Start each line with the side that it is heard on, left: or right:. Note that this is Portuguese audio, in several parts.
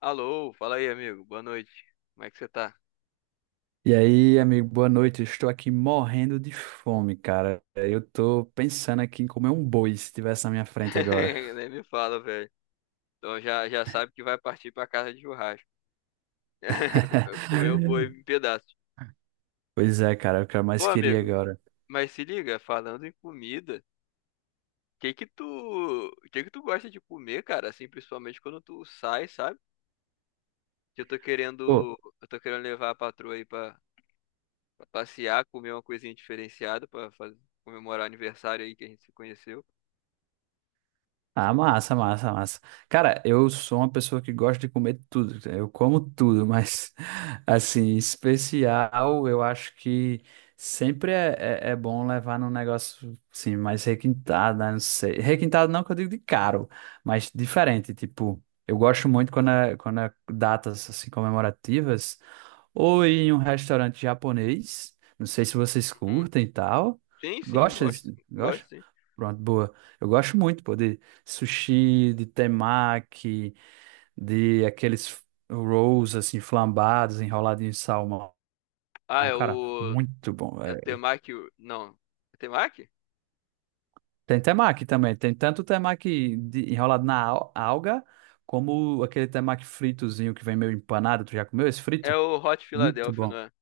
left: Alô, fala aí, amigo. Boa noite. Como é que você tá?
right: E aí, amigo, boa noite. Eu Estou aqui morrendo de fome, cara. Eu tô pensando aqui em comer um boi se tivesse na minha frente agora.
left: Nem me fala, velho. Então já sabe que vai partir pra casa de churrasco. Comer o boi em pedaços.
right: Pois é, cara, é o que eu
left: Ô,
right: mais queria
left: amigo,
right: agora.
left: mas se liga, falando em comida, o que que tu, o que que tu gosta de comer, cara? Assim, principalmente quando tu sai, sabe? Que eu tô querendo levar a patroa aí pra passear, comer uma coisinha diferenciada pra fazer, comemorar o aniversário aí que a gente se conheceu.
right: Ah, massa, massa, massa. Cara, eu sou uma pessoa que gosta de comer tudo. Eu como tudo, mas, assim, especial, eu acho que sempre é, é bom levar num negócio, assim, mais requintado, né? Não sei. Requintado não que eu digo de caro, mas diferente. Tipo, eu gosto muito quando quando é datas, assim, comemorativas ou em um restaurante japonês. Não sei se vocês
left: Hum,
right: curtem e tal.
left: Sim, sim,
right: Gosta?
left: gosto, gosto
right: Gosta?
left: sim.
right: Pronto, boa. Eu gosto muito, pô, de sushi, de temaki, de aqueles rolls assim flambados, enroladinhos em salmão.
left: Ah, é
right: Cara,
left: o
right: muito bom,
left: é o
right: velho.
left: Temaki. Não. É Temaki?
right: Tem temaki também. Tem tanto temaki enrolado na alga, como aquele temaki fritozinho que vem meio empanado. Tu já comeu esse
left: É
right: frito?
left: o Hot
right: Muito
left: Philadelphia, não
right: bom.
left: é?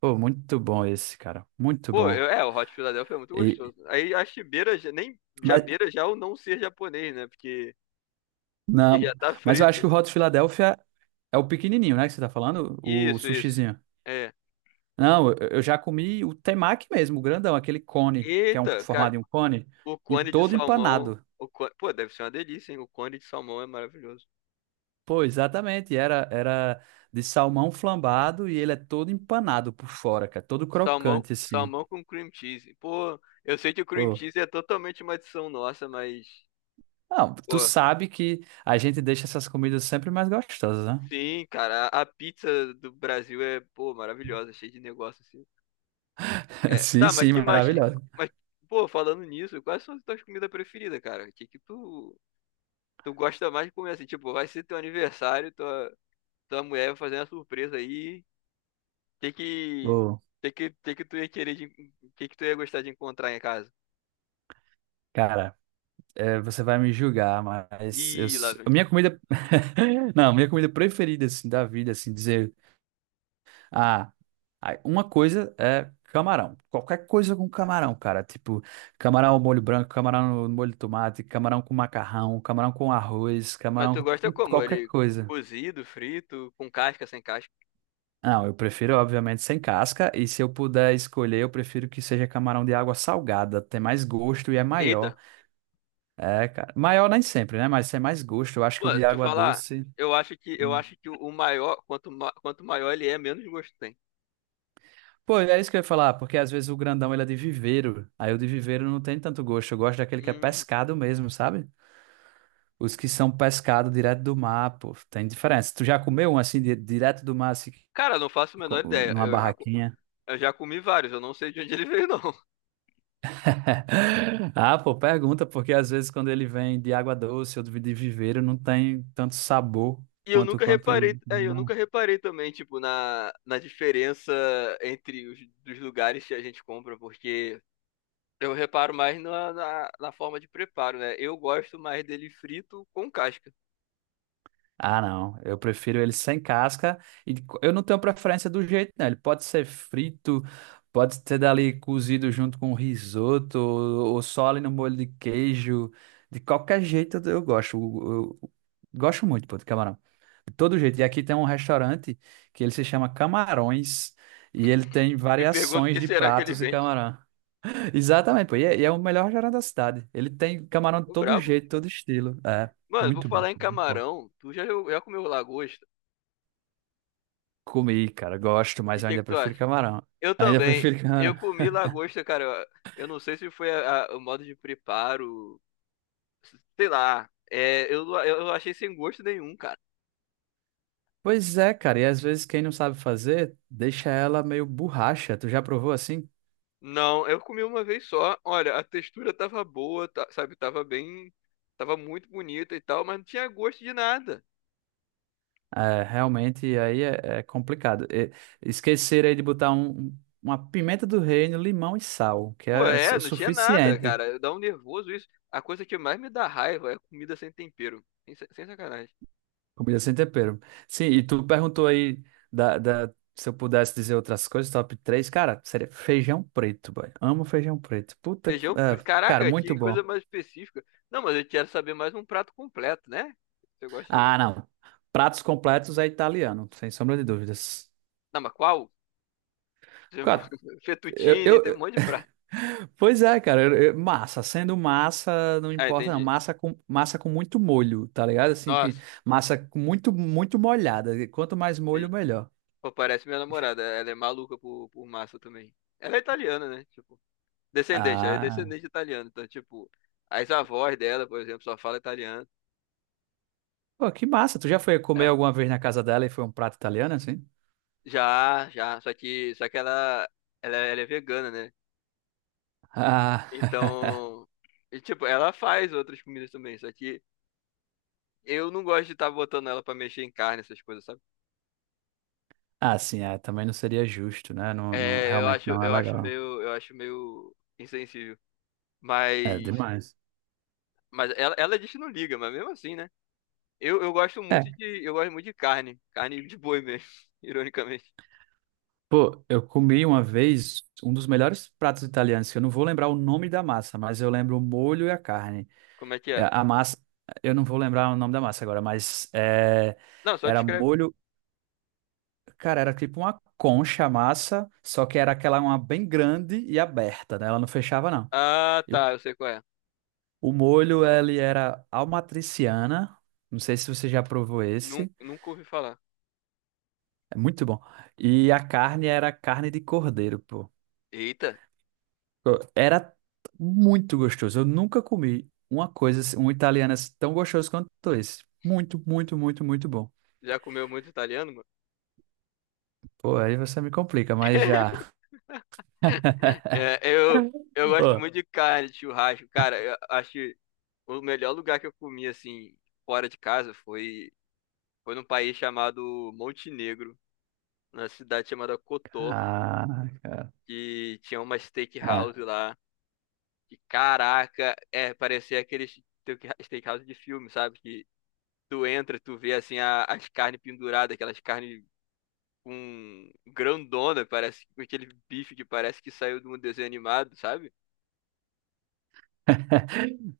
right: Pô, muito bom esse, cara. Muito
left: Pô,
right: bom.
left: é, o Hot Philadelphia é muito
right: E,
left: gostoso. Aí acho que beira, já- nem, já
right: mas
left: beira já o não ser japonês, né? Porque ele já
right: Não,
left: tá
right: mas eu acho
left: frito.
right: que o Hot Philadelphia é o pequenininho, né, que você tá falando? O
left: Isso, isso.
right: sushizinho.
left: É.
right: Não, eu já comi o temaki mesmo, o grandão, aquele cone, que é um,
left: Eita, cara,
right: formado em um cone,
left: o
right: em,
left: cone de
right: todo
left: salmão.
right: empanado.
left: O cone, pô, deve ser uma delícia, hein? O cone de salmão é maravilhoso.
right: Pô, exatamente, era de salmão flambado e ele é todo empanado por fora, cara, todo crocante, assim.
left: Salmão com cream cheese. Pô, eu sei que o cream
right: Pô.
left: cheese é totalmente uma adição nossa, mas.
right: Não, tu
left: Pô,
right: sabe que a gente deixa essas comidas sempre mais gostosas, né?
left: sim, cara, a pizza do Brasil é, pô, maravilhosa, cheia de negócio assim.
right: Sim, sim,
left: Mais, cara.
right: maravilhosa.
left: Mas pô, falando nisso, quais são as tuas comidas preferidas, cara? O que que tu gosta mais de comer assim? Tipo, vai ser teu aniversário, tua mulher vai fazer uma surpresa aí. O Que
right: Pô,
left: que tu ia querer que tu ia gostar de encontrar em casa?
right: cara. É, você vai me julgar, mas
left: Ih, lá
right: a
left: vem.
right: minha comida. Não, a minha comida preferida, assim, da vida, assim, dizer. Ah, ai, uma coisa é camarão. Qualquer coisa com camarão, cara. Tipo, camarão ao molho branco, camarão no molho de tomate, camarão com macarrão, camarão com arroz,
left: Mas
right: camarão
left: tu gosta
right: com
left: como?
right: qualquer
left: Ele
right: coisa.
left: cozido, frito, com casca, sem casca?
right: Não, eu prefiro, obviamente, sem casca. E se eu puder escolher, eu prefiro que seja camarão de água salgada. Tem mais gosto e é maior.
left: Eita.
right: É, cara. Maior nem sempre, né? Mas tem mais gosto. Eu acho que o
left: Pô, deixa
right: de
left: eu
right: água
left: falar,
right: doce.
left: eu
right: Hum.
left: acho que o maior, quanto maior ele é, menos gosto tem.
right: Pô, é isso que eu ia falar, porque às vezes o grandão ele é de viveiro. Aí o de viveiro não tem tanto gosto. Eu gosto daquele que é
left: Hum,
right: pescado mesmo, sabe? Os que são pescado direto do mar, pô, tem diferença. Tu já comeu um assim, direto do mar, assim,
left: cara, não faço a menor ideia.
right: numa barraquinha?
left: Eu já comi vários, eu não sei de onde ele veio, não.
right: Ah, pô, pergunta, porque às vezes quando ele vem de água doce ou de viveiro, não tem tanto sabor
left: E eu
right: quanto
left: nunca
right: quanto.
left: reparei, eu nunca reparei também, tipo, na diferença entre os dos lugares que a gente compra, porque eu reparo mais na forma de preparo, né? Eu gosto mais dele frito com casca.
right: Ah, não. Eu prefiro ele sem casca. E eu não tenho preferência do jeito, não. Ele pode ser frito, pode ser dali cozido junto com risoto, ou só ali no molho de queijo. De qualquer jeito eu gosto. Eu gosto muito, pô, de camarão. De todo jeito. E aqui tem um restaurante que ele se chama Camarões. E ele tem
left: Me pergunto o
right: variações
left: que
right: de
left: será que ele
right: pratos de
left: vende.
right: camarão. Exatamente, pô. E é o melhor restaurante da cidade. Ele tem camarão de
left: O
right: todo
left: brabo?
right: jeito, todo estilo. É,
left: Mano, vou
right: muito bom,
left: falar em
right: muito bom.
left: camarão. Tu já comeu lagosta?
right: Comi, cara, gosto,
left: E
right: mas
left: o
right: eu
left: que que
right: ainda
left: tu
right: prefiro
left: acha?
right: camarão.
left: Eu
right: Ainda
left: também.
right: prefiro
left: Eu
right: camarão.
left: comi lagosta, cara. Eu não sei se foi o modo de preparo, sei lá. É, eu achei sem gosto nenhum, cara.
right: Pois é, cara, e às vezes quem não sabe fazer, deixa ela meio borracha. Tu já provou assim?
left: Não, eu comi uma vez só. Olha, a textura tava boa, sabe? Tava bem, tava muito bonita e tal, mas não tinha gosto de nada.
right: É, realmente, aí é complicado. E, esquecer aí de botar uma pimenta do reino, limão e sal, que
left: Pô,
right: é
left: é,
right: o
left: não tinha nada,
right: suficiente.
left: cara. Dá um nervoso isso. A coisa que mais me dá raiva é comida sem tempero. Sem sacanagem.
right: Comida sem tempero. Sim, e tu perguntou aí se eu pudesse dizer outras coisas, top três. Cara, seria feijão preto, boy. Amo feijão preto. Puta, é, cara,
left: Caraca,
right: muito
left: que coisa
right: bom.
left: mais específica. Não, mas eu quero saber mais um prato completo, né? Você gosta de.
right: Ah, não. Pratos completos é italiano, sem sombra de dúvidas.
left: Não, mas qual? Tipo,
right: Cara, Eu,
left: Fettuccine,
right: eu-
left: tem um monte de prato.
right: pois é, cara. Massa, sendo massa, não
left: Ah,
right: importa, não.
left: entendi.
right: Massa com muito molho, tá ligado? Assim, que
left: Nossa,
right: massa com muito, muito molhada. Quanto mais molho,
left: sim.
right: melhor.
left: Pô, parece minha namorada. Ela é maluca por massa também. Ela é italiana, né? Tipo, descendente, ela é
right: Ah,
left: descendente de italiano. Então, tipo, as avós dela, por exemplo, só fala italiano.
right: pô, que massa. Tu já foi comer
left: É.
right: alguma vez na casa dela e foi um prato italiano, assim?
left: Já, já. Só que ela é vegana, né?
right: Ah,
left: Então. E, tipo, ela faz outras comidas também, só que. Eu não gosto de estar botando ela pra mexer em carne, essas coisas, sabe?
right: ah, sim, é, também não seria justo, né?
left: É,
right: Realmente não é legal.
left: eu acho meio insensível.
right: É
left: Mas,
right: demais.
left: mas ela diz que não liga, mas mesmo assim, né?
right: É.
left: Eu gosto muito de carne, carne de boi mesmo, ironicamente.
right: Pô, eu comi uma vez um dos melhores pratos italianos, que eu não vou lembrar o nome da massa, mas eu lembro o molho e a carne.
left: Como é que
right: É,
left: era?
right: a massa, eu não vou lembrar o nome da massa agora, mas é,
left: Não, só
right: era
left: descreve.
right: molho, cara, era tipo uma concha a massa, só que era aquela uma bem grande e aberta, né? Ela não fechava, não.
left: Ah,
right: E o,
left: tá, eu sei qual é.
right: o molho, ele era almatriciana, não sei se você já provou esse,
left: Nunca ouvi falar.
right: é muito bom. E a carne era carne de cordeiro, pô.
left: Eita,
right: Era muito gostoso. Eu nunca comi uma coisa, um italiano assim tão gostoso quanto esse. Muito, muito, muito, muito bom.
left: já comeu muito italiano, mano?
right: Pô, aí você me complica, mas já.
left: É, eu gosto
right: Pô,
left: muito de carne, de churrasco, cara. Eu acho. O melhor lugar que eu comi, assim, fora de casa foi num país chamado Montenegro, na cidade chamada Kotor,
right: caraca.
left: que tinha uma
right: É.
left: steakhouse lá. E caraca, é, parecia aqueles steakhouse de filme, sabe? Que tu entra, tu vê, assim, as carnes penduradas, aquelas carnes com grandona, parece aquele bife que parece que saiu de um desenho animado, sabe?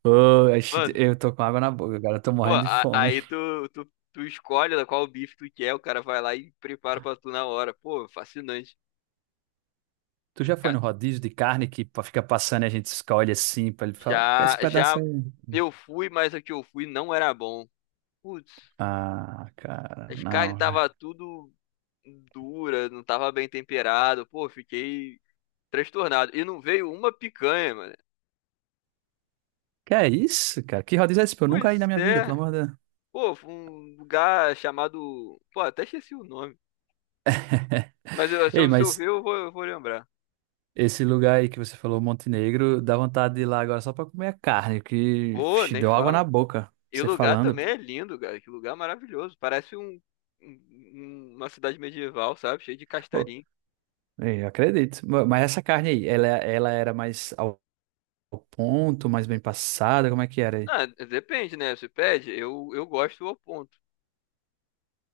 right: Pô, ixi,
left: Mano,
right: eu tô com água na boca, cara. Eu tô
left: pô,
right: morrendo de fome.
left: tu escolhe qual bife tu quer, o cara vai lá e prepara pra tu na hora. Pô, fascinante.
right: Tu
left: E,
right: já foi
left: ca-
right: no rodízio de carne que fica passando e a gente escolhe assim pra ele falar, esse
left: já
right: pedaço aí.
left: eu fui, mas o que eu fui não era bom. Putz,
right: Ah, cara,
left: as carnes
right: não.
left: tava tudo dura, não tava bem temperado. Pô, fiquei transtornado. E não veio uma picanha, mano.
right: Que é isso, cara? Que rodízio é esse? Pô, eu nunca ia na
left: Pois
right: minha vida, pelo
left: é.
right: amor de Deus.
left: Pô, foi um lugar chamado. Pô, até esqueci o nome.
right: Ei,
left: Se eu
right: mas.
left: ver, eu vou lembrar.
right: Esse lugar aí que você falou, Montenegro, dá vontade de ir lá agora só pra comer a carne, que
left: Pô,
right: vixe,
left: nem
right: deu água na
left: fala.
right: boca,
left: E o
right: você
left: lugar
right: falando.
left: também é lindo, cara. Que lugar maravilhoso. Parece uma cidade medieval, sabe? Cheio de
right: Pô,
left: castelinho.
right: é, eu acredito. Mas essa carne aí, ela era mais ao ponto, mais bem passada, como é que era aí?
left: Ah, depende, né? Você pede, eu gosto ao ponto.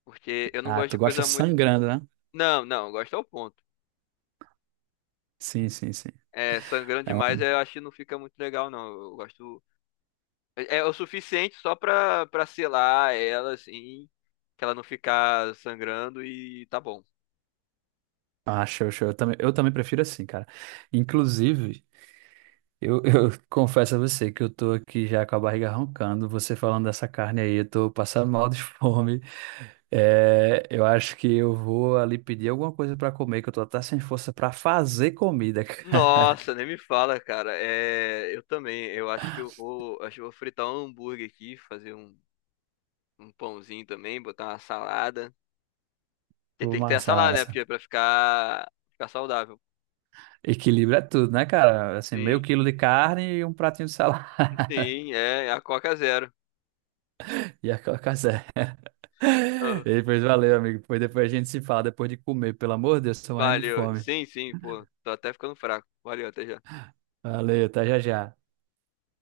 left: Porque eu não
right: Ah,
left: gosto de
right: tu gosta
left: coisa muito.
right: sangrando, né?
left: Não, não, eu gosto ao ponto.
right: Sim, sim, sim.
left: É, sangrando
right: É
left: demais,
right: uma...
left: eu acho que não fica muito legal, não. Eu gosto. É é o suficiente só pra selar ela, assim. Que ela não ficar sangrando e tá bom.
right: Ah, show, show. Eu também prefiro assim, cara. Inclusive, eu confesso a você que eu tô aqui já com a barriga roncando. Você falando dessa carne aí, eu tô passando mal de fome. É, eu acho que eu vou ali pedir alguma coisa pra comer, que eu tô até sem força pra fazer comida, cara.
left: Nossa, nem me fala, cara. É, eu também. Eu acho que eu vou, acho que eu vou fritar um hambúrguer aqui, fazer um pãozinho também, botar uma salada. Porque
right: Pô,
left: tem que ter a
right: massa,
left: salada, né? Porque
right: massa.
left: é pra ficar saudável.
right: Equilíbrio é tudo, né, cara? Assim, meio
left: Sim,
right: quilo de carne e um pratinho de salada.
left: sim, é, é a Coca Zero.
right: E a Coca Zero. E
left: Ah,
right: depois valeu, amigo. Depois, depois a gente se fala depois de comer. Pelo amor de Deus, tô morrendo de
left: valeu.
right: fome.
left: Sim, sim, pô. Tô até ficando fraco. Valeu, até já.
right: Valeu, até já já.